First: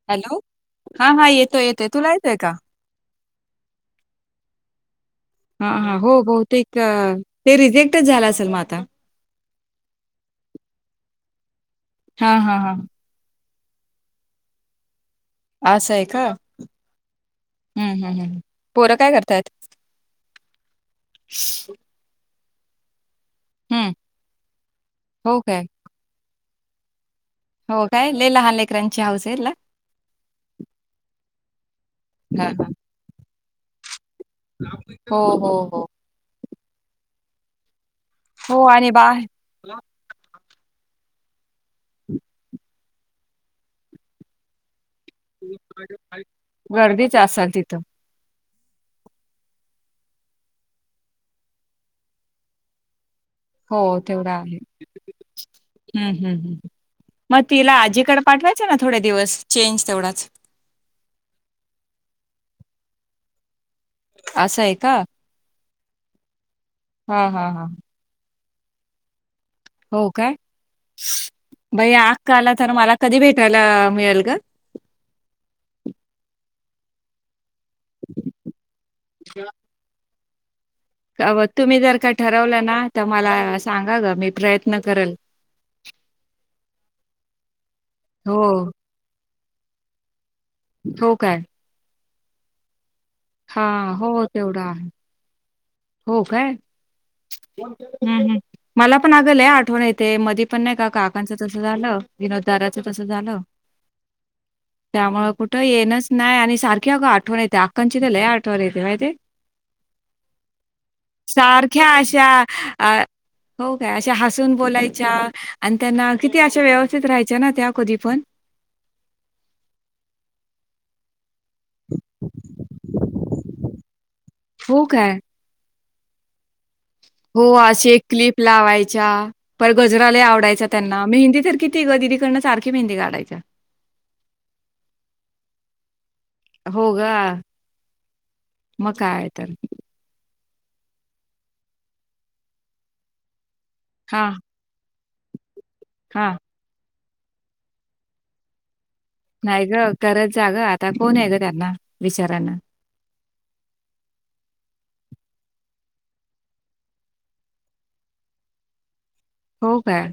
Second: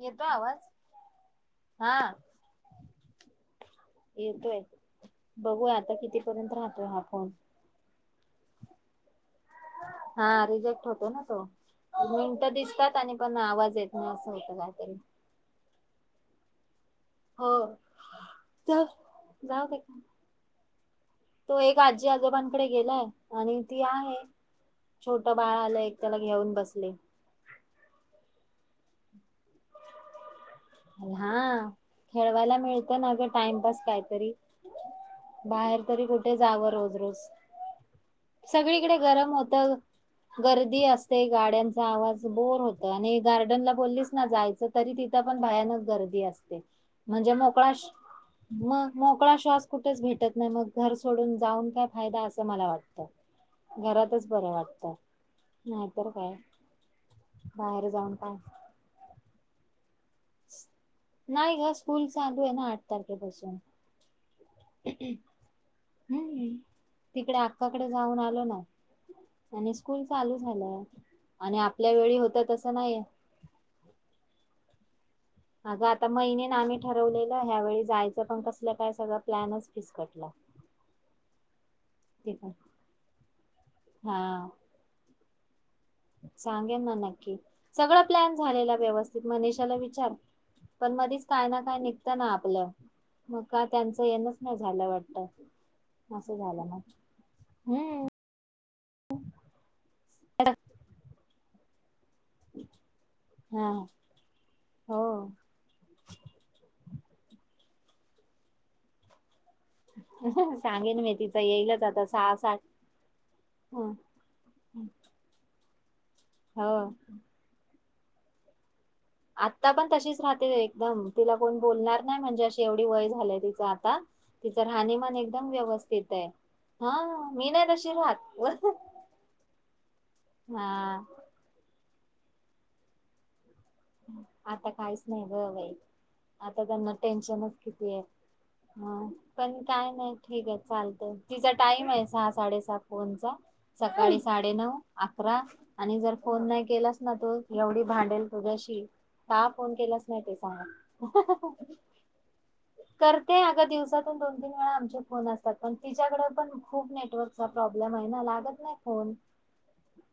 येतो हॅलो आवाज हा हा येतोय येतोय. तूला हा येतोय का? येतोय. हा बघूया हा आता हो कितीपर्यंत बहुतेक राहतोय हा फोन ते रिजेक्टच झाला असेल मग आता? हा रिजेक्ट होतो ना तो हा मिनट हा हा दिसतात आणि पण आवाज येत नाही असं होत काहीतरी. असं आहे का? हो हम्म हम्म हम्म. पोरं काय करतायत? जाऊ दे तो एक आजी आजोबां च्या कडे गेलाय आणि ती हम्म आहे छोट हो बाळा काय आला एक त्याला घेऊन बसलेय. हो काय लई लहान लेकरांची हाऊस हाय तिला. हा खेळवायला मिळत ना टाइमपास काय तरी हो हो बाहेर हो तरी कुठे जावं रोज रोज हो आणि सगळीकडे बा गरम होत गर्दी असते गाड्यांचा आवाज बोर होत आणि गार्डनला बोल्लीस ना जायचं तरी तिथ पण भयानक गर्दी असते गर्दीच म्हणजे असेल मोकळा तिथं मग मोकळा श्वास कुठेच भेटत नाय मग घर सोडून जाऊन काय फायदा असं मला वाटतं. हो घरातच तेवढा बरं आहे वाटतं नाहीतर हम्म काय हम्म हम्म. मग तिला बाहेर जाऊन आजीकडे काय पाठवायचं ना थोडे दिवस चेंज तेवढाच. नाही ग स्कूल चालू आहे ना आठ तारखेपसून. असं आहे का. हम्म हा तिकडे हा हा अक्काकडे जाऊन आलो ना. आणि स्कूल हो काय चालू झालंय. बाई आक्काला तर मला कधी भेटायला मिळेल ग. अग आता मैणीन आम्ही ठरवले का ह्यावेळी जायचं पण कसलं काय सगळं प्लॅनच फिसकटला. काव तुम्ही जर का ते पण ठरवलं ना तर मला सांगा ग मी हा प्रयत्न करल. सांगेन ना नक्की सगळां प्लॅन हो, झालेला व्यवस्थित मनीषाला विचार. पण मधीच काय ना काय निघत ना आपलं. म का हां, त्यांचं हो येनच नाही तेवढं झालं आहे. वाटत. हो काय हम्म हं मला पण आगलय आठवण ये ते मधी पण नाही का काकांचं तसं झालं. विनोद दादाच तस झालं हा हो त्यामुळ कुठं येणच नाय आणि सार की अग आठवण येते अकांची तर लय आठवण येते म्हाईतेय. [inaudible] तिचा येईलच सारख्या आता अशा सहा सात अ हो हं, काय अशा हसून बोलायच्या आणि त्यांना किती अशा हो. व्यवस्थित राहायच्या ना त्या कधी पण. आत्ता पण तशीच राहते एकदम तिला कोण बोलणार नाही म्हणजे अशी एवढी वय झालंय तिचं आता तिचं हो काय? राहणीमान एकदम व्यवस्थित आहे. हा हो मी नाही अशी तशी एक क्लिप राहत लावायच्या पण गजरालय आवडायचा हा त्यांना मेहंदी तर किती ग दीदी कडन सारखी मेंदी काढायच्या. आता काहीच नाही ग बाई आता हो त्यांना गं, टेन्शनच कितीये. मग हा काय तर. पण काय नाही ठीक आहे चालतं तिचा टाइम आहे सहा साडेसात पोनचा सकाळी हां, साडेनऊ अकरा आणि जर हां. फोन नाही केलास ना तू एवढी भांडेल तुझ्याशी का नाही फोन ग केलाच नाही करत ते जा ग सांग आता कोण आहे ग त्यांना विचारा करते अग दिवसातून दोन तीन वेळा आमचे फोन अस तात पण तिच्याकड पण खूप नेटवर्कचा प्रॉब्लेम आहे ना लागत नाही फोन. हो काय.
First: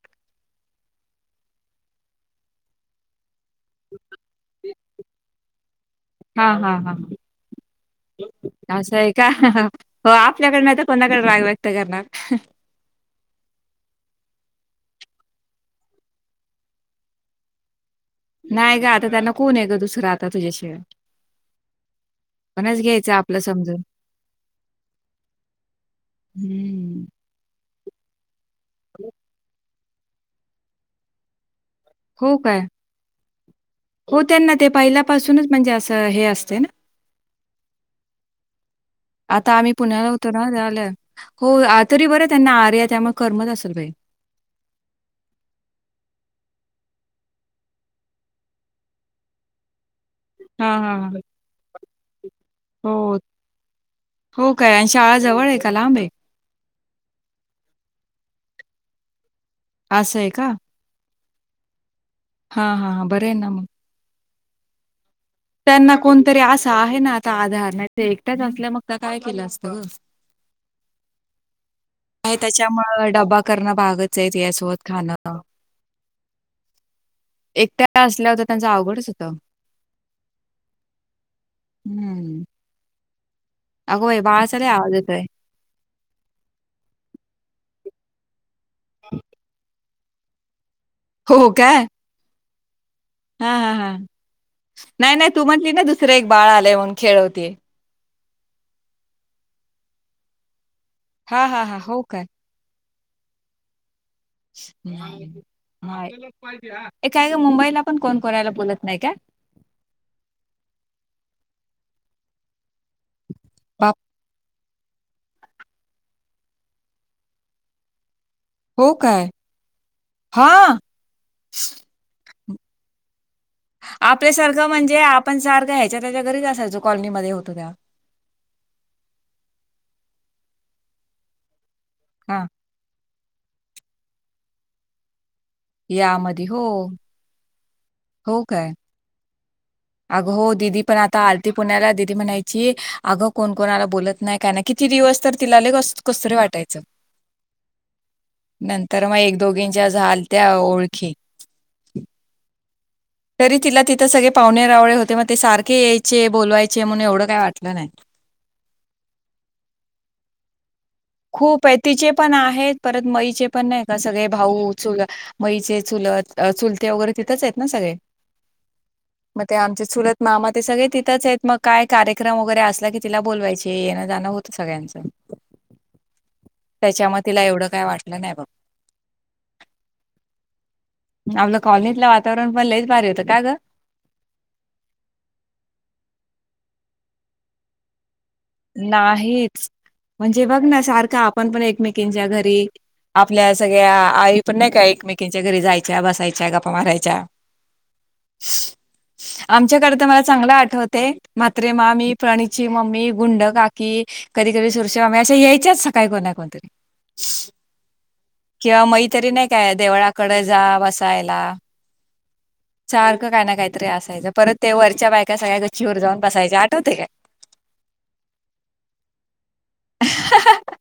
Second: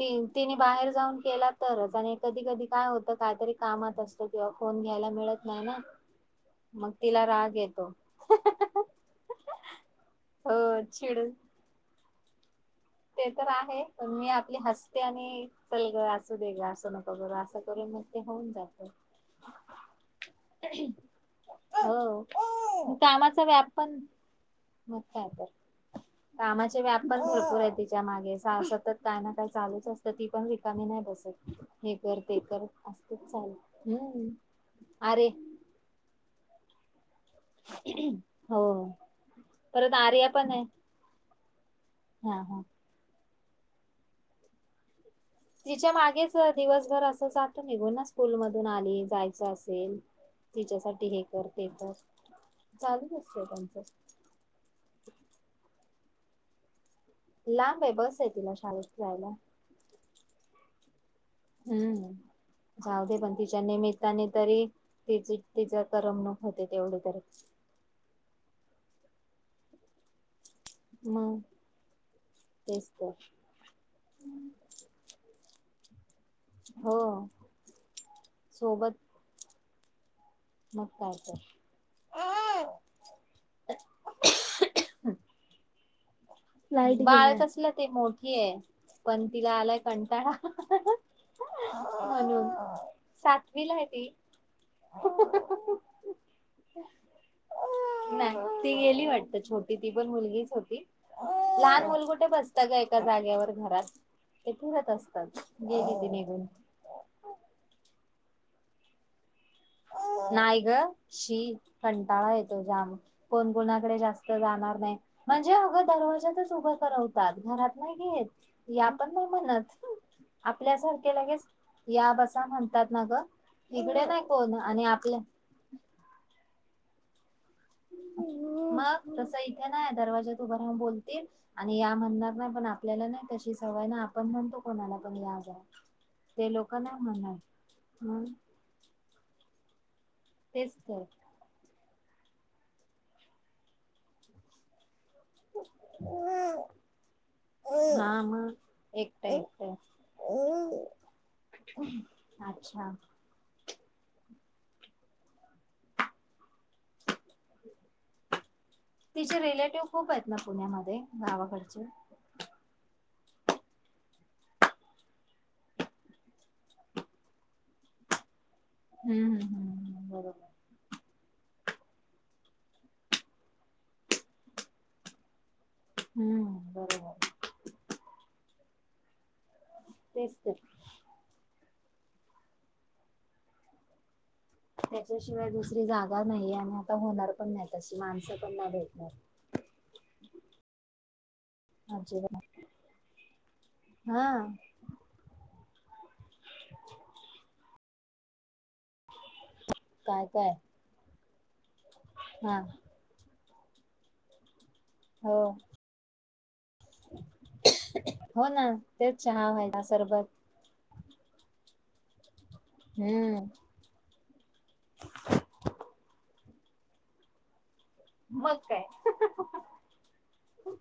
त तिने बाहेर जाऊन केला तरच आणि कधी कधी काय होतं कायतरी कामात असतं किंवा फोन घ्यायला मिळत नाही ना हां, हां, मग हां. तिला राग येतो. असं आहे का हो आपल्याकड नाही तर कोणाकडे राग व्यक्त करणार. ते तर आहे पण मी आपली हस्ते आणि चलग असुदे ग असं नको करु असं करून मग ते होऊन नाही ग जातं आता त्यांना कोण आहे ग दुसरं आता तुझ्याशिवाय आपणच हो घ्यायचं आपलं कामाचा व्याप समजून. पण म काय तर- कामाचे व्याप हं. पण भरपूर आहेत तिच्या मागे सतत काय ना काय चालुच असतं ती पण रिकामी नाही बसत. हे कर हो ते काय कर असतच चालू हो हम्म त्यांना ते अरे पहिल्यापासुनच म्हणजे असं हे असते ना हो आता आम्ही परत पुण्याला आर्या पण आहे उतरणार [inaudible] हो आ तरी बरं हा त्यांना हा आर्या त्यामुळे करमत असेल बाई. तिच्या मागेच दिवसभर असं जातो निघुन ना स्कूल मधून आली जायचं असेल हां, हां, तिच्यासाठी हां. हे कर ते कर चालूच हो, असते त्यांचं हो काय आणि शाळा जवळ आहे का लांब आहे? लांब आहे बस आहे तिला शाळेत जायला. असंय का. हम्म हां, हां, जाऊ हां. दे बरं पण आहे ना तिच्या मग. निमित्ताने तरी तिची तिच त्यांना कोणतरी करमणूक होते असा तेवढी आहे ना तरी आता आधार नाही ते एकट्याच असल्या मग आता काय केलं असत ग मग आहे तेच त्याच्यामुळ तर डबा करणं भागच आहे यासोबत खाणं हो एकट्या असल्यावर तर त्यांचं सोबत अवघडच होत. मग काय तर. हम्म. अगो बाई बाळाचा लय आवाज येतोय. बाळ तसलं ते मोठी ही पण तिला आलाय कंटाळा. म्हणून हा हा सातवीला आहे हा ती नाही नाही तु म्हटली ना दुसरे एक बाळ आले म्हणून खेळवते. नाही ती गेली वाटत छोटी ती पण मुलगीच होती हां, हां, हां. लहान हो मुलं काय? कुठे बसत ग एका जाग्यावर घरात. ते फिरत असतात ये गेली ती निघून काय ग मुंबईला पण कोण कोणाला बोलत नाहीय का? नाही ग शी कंटाळा येतो जाम कोण बाप कोणाकडे जास्त जाणार नाही म्हणजे अगं दरवाजाच उभं करवतात घरात नाही घेत. या हो पण काय नाही म्हणत. हा आपल्यासारखे लगेच या बसा म्हणतात ना ग इकडे नाही कोण आपल्यासारखं आणि म्हणजे आपल्या आपण सारखं ह्याच्या त्याच्या घरीच असायचो कॉलनीमध्ये त्या मग तसं इथे नाही दरवाज्यात उभ राहुन बोलतील आणि या म्हणणार हा नाही पण आपल्याला नाही तशी सवय ना आपण म्हणतो कोणाला पण या जा. या मध्ये ते हो. लोक नाही म्हणणार मग हो काय? अग हो तेच दिदी पण तर आता आलती पुण्याला दि दी म्हणायची अग कोण कोणाला बोलत नाही काय नाही किती दिवस तर तिला लय कसं तरी वाटायचं हा मग नंतर मग एकट एक दोघींच्या झालत्या एकट ओळखी. अच्छा तरी तिला तिथं सगळे पाहुणे रावळे होते मग ते सारखे यायचे बोलवाय चे म्हणून एवढं काय वाटलं नाही. तिचे रिलेटिव्ह खूप आहेत पुण्यामध्ये खुप आहे गावाकडचे. तिचे पण आहेत परत मयी चे पण नाही का सगळे भाऊ चुल मयीचे चुलत चुलते वेगैरे तिथेच आहेत ना सगळे. हम्म मग हम्म ते आमचे हम्म सुलत बरोबर. मामा ते सगळे तिथंच आहेत मग काय कार्यक्रम वेगैरे असला की तिला बोलवायचे येणं जाणं होत सगळ्यांचं. हम्म त्याच्या म बरोबर तिला एवढं काय वाटलं नाही बघ तेच तर. आपलं कॉलनीतलं वातावरण पण लईच भारी होतं. का ग त्याच्याशिवाय दुसरी जागा नाही आणि आता होणार पण नाही तशी माणस नाहीच म्हणजे बघ ना सारख आप पण पण एकमेकीच्या अजिबात घरी आपल्या सगळ्या हा आई पण नाही का एकमेकीच्या घरी जाय च्या, बसायच्या गप्पा मारायच्या आमच्याकडे तर मला काय काय चांगलं आठवते मात्रे मामी हा प्रणीची मम्मी कुंड काकी कधी कधी सुरशवामे असा हो यायच सकाळी कोणा कोण. हो ना किंवा तेच मैत्रिणी नाही चहा काय व्हायला सरबत देवळाकडे जाव अस करायला, सारख काय हम्म ना काहीतरी असायच परत ते वरच्या बायका सगळ्या गच्छवर जाऊन बसायच्या आठवते काय? मग काय हा हा ह ह ह ह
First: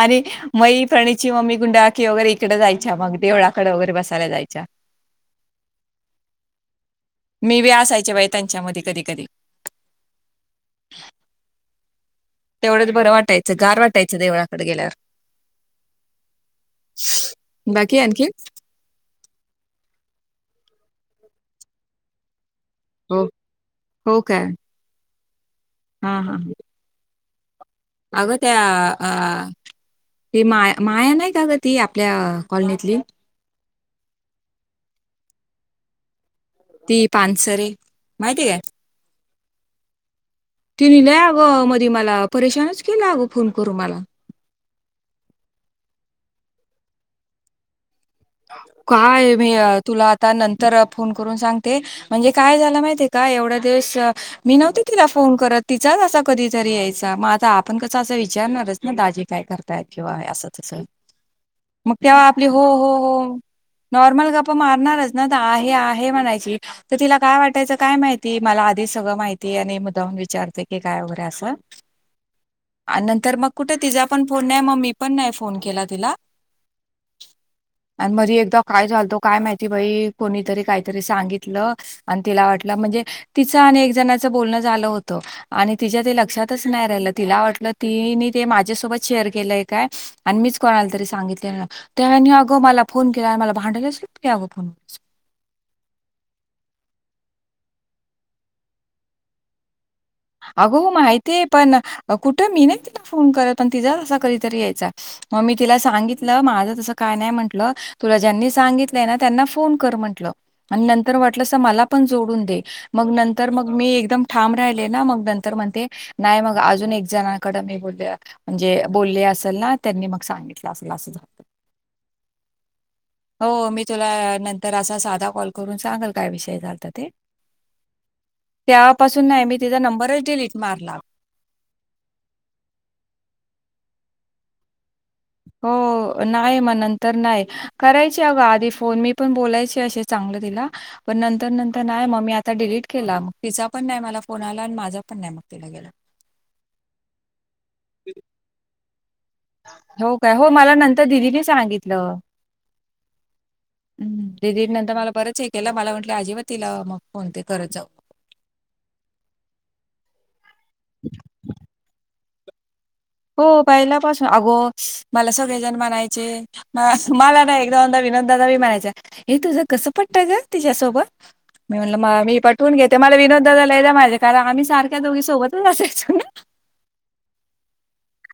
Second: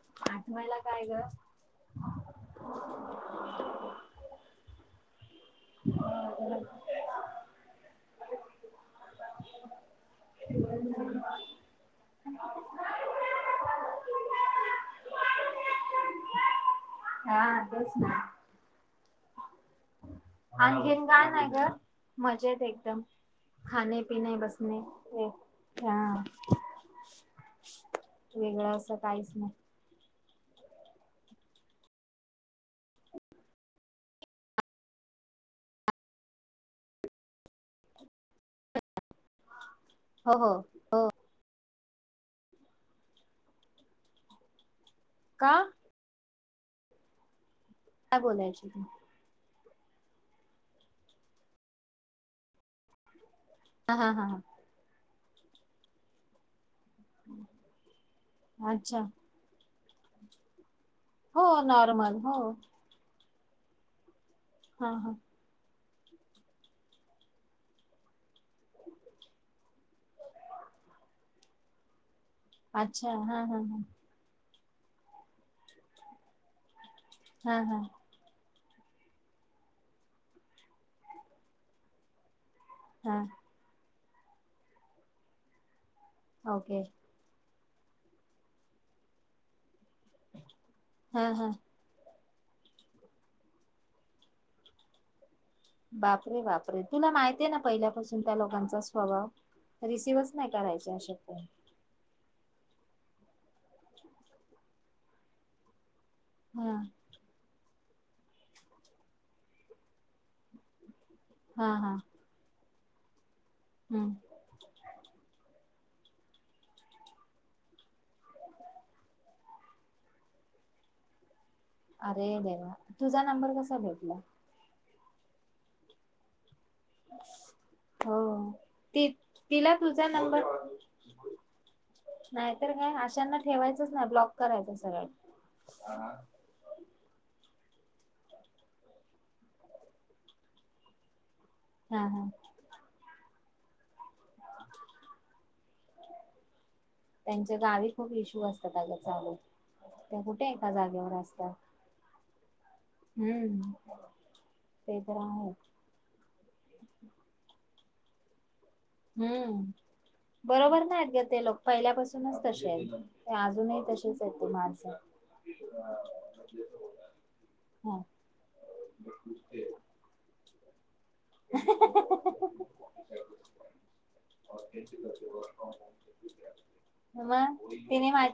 अरे आठवायला काय ग मईप्रणीची मम्मी गुंडाळकी वगैरे इकडे जायच्या मग देवळाकडे वगैरे बसायला जायच्या. [inaudible] हा मी बी असायच्या बाय त्यांच्यामध्ये कधी कधी. [inaudible] तेवढंच बरं वाटायचं गार वाटायचं देवळाकडे गेल्यावर. हा बस बाकी ना आणखी? आणखीन काय नाही ग मजेत हे दम हो. खाणे पिने बसणे [unintelligible] हा हा ह आग त्या वेगळं असं काहीच अ नाही [unintelligible] त मा माया नाही का ग ती आपल्या कॉलनीतली? ती पानसरीे माहिती का? हो हो तिने हो लय अगं मध्ये मला परेशानच केलं अगं फोन करून मला. का? काय बोलायची ती काय य मी तुला आता नंतर फोन करून सांगते म्हणजे काय झाला माहितीय का एवढ ते हा श हा हा मी नव्हते तिला फोन करत तिचा असा कधीतरी याय सा मा धा हा अच्छा हो नॉर्मल हो. हो नॉर्मल गप्पा हा मारणारच हा ना आहे आहे म्हणायची तर तिला काय वाटायचं काय माहिती मला आधी सगळं माहिती आणि मुद्दाम विचारते की काय. वगैरे असं अच्छा आण हा म हा कुठे हा तिचा फोन नाय मग मी पण फोन नाही केला हा हा [unintelligible] काय चालतो काय माहिती बाई कोणीतरी काहीतरी सांगितलं आणि तिला वाटल म्हणजे हा तिचा आणि एक जणांचं बोलणं झालं होतं आणि तिच्या ते लक्षातच ओके नाही राहिलं तिला वाटलं तिने ते माझ्यासोबत शेअर केलं काय आणि मीच कोणाला तरी हा हा सांगितले [unintelligible] अगं मला फोन केला मला भांडलली स्पकेगं फोनवर. बापरे बापरे तुला माहित आहेे ना पहिल्यापासून त्या लोकांचा स्वभाव? रिसिव्हच नाही अगो करायचे अशे माहिती फोन आहे पण कुठे मी नाही तिला फोन करत पण तिचा अस कधीतरी यायचा मग मी तिला सांगित [unintelligible] ना हा माझं तास का नाही म्हटलं तु ज्यांनी सांगितलंय त्यांना फोन कर म्हटल. तर हा मला हा पण जोडून दे मग नंतर मग मी हम्म एकदम ठाम राहील. मग नंतर म्हणते नाही मग अजून एक जणकडे मी बोलले म्हणजे बोलले असेल ना त्यांनी मग सांगितलं असेल असं झालं. अरे देवा तुझा हो नंबर कसा मी तुला भेटला नंतर असा साधा कॉल करून सांगल काय विषय झाला. ते. हो ती त्यापासून नाही मी तिला तिचा तुझा नंबर डिलीट मारला. नाहीतर काय अशांना ठेवायचंच नाही ब्लॉक करायचं सगळं हो नाही म नंतर नाही करायची अगं आधी फोन मी पण बोलायचे असे चांगलं तिला पण नंतर तर नंतर नाही मग हा मी आता डिलीट केला मग तिचा पण नाही मला फोन आला आणि माझा पण नाही मग तिला गेला थँक गावी खूप इशू असतात अग चालू हो त्या काय? हो कुठे एका मला नंतर जागेवर दिदीने असतात. हम्म हम् दिदी नंतर ते मला तर बरतच हे आहे केला मला म्हटलं अजिबात तिला मग फोन ते करत जाऊ हम्म बरोबर! नाही ग ते लोक पहिल्यापासूनच तसे आहेत. ते हो अजूनही पहिल्या तसेच पाासून आहेत ते अगो माणसं मला सगळेजण म्हणायचे मला ना ह एकदा विनोददादा म्हणायचा, 'हे तुझं कसं पटत गं तिच्यासोबत? ' मी म्हणलं, 'म मी पटवून घेते' मला विनोददादाला द माझे कारण आम्ही सारख्या दोघी सोबतच असायचो ना. मग,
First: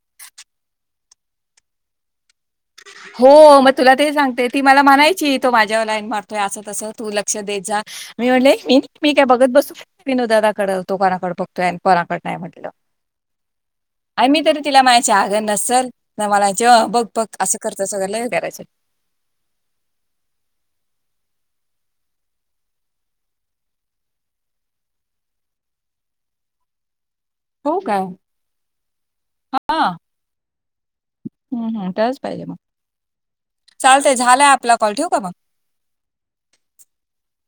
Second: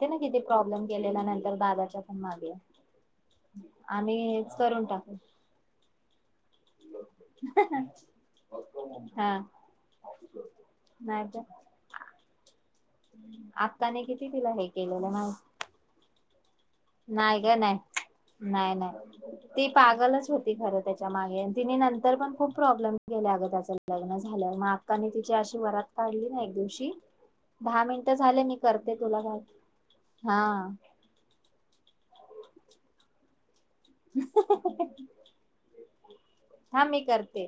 तीन किती प्रॉब्लेम केलेल्या नंतर दादाच्या पण मागे? हो, मग तुला ते आम्ही सांगते हेच ती मला करून टाकू म्हणायची तो माझ्यावर लाईन मारतोय असं. तस तू लक्ष देत जा. मी म्हटले, 'मी? मी काय हा बघत बसत विनोदाकड तो नाही कोणाकडे तर बघतोय? ' [unintelligible] आक्काने आणि किती मी तरी हे तिला केलेलं म्हणायचे आगं माहित नसेल मला बघ बघ नाही अस ग नाही नाही ती पागलच होती खर त्याच्या मागे तिने नं तर पण खूप प्रॉब्लेम गेले अगं, त्याच लग्न झालं मग अक्काने तिची अशी वरात काढली ना एक दिवशी. हो दहा काय? मिनट झाले मी करते तुला का हा हम्म हम् काच पाहिजे मग, चालत झालंय आपला कॉल ठेवू का मग? हा मी करते.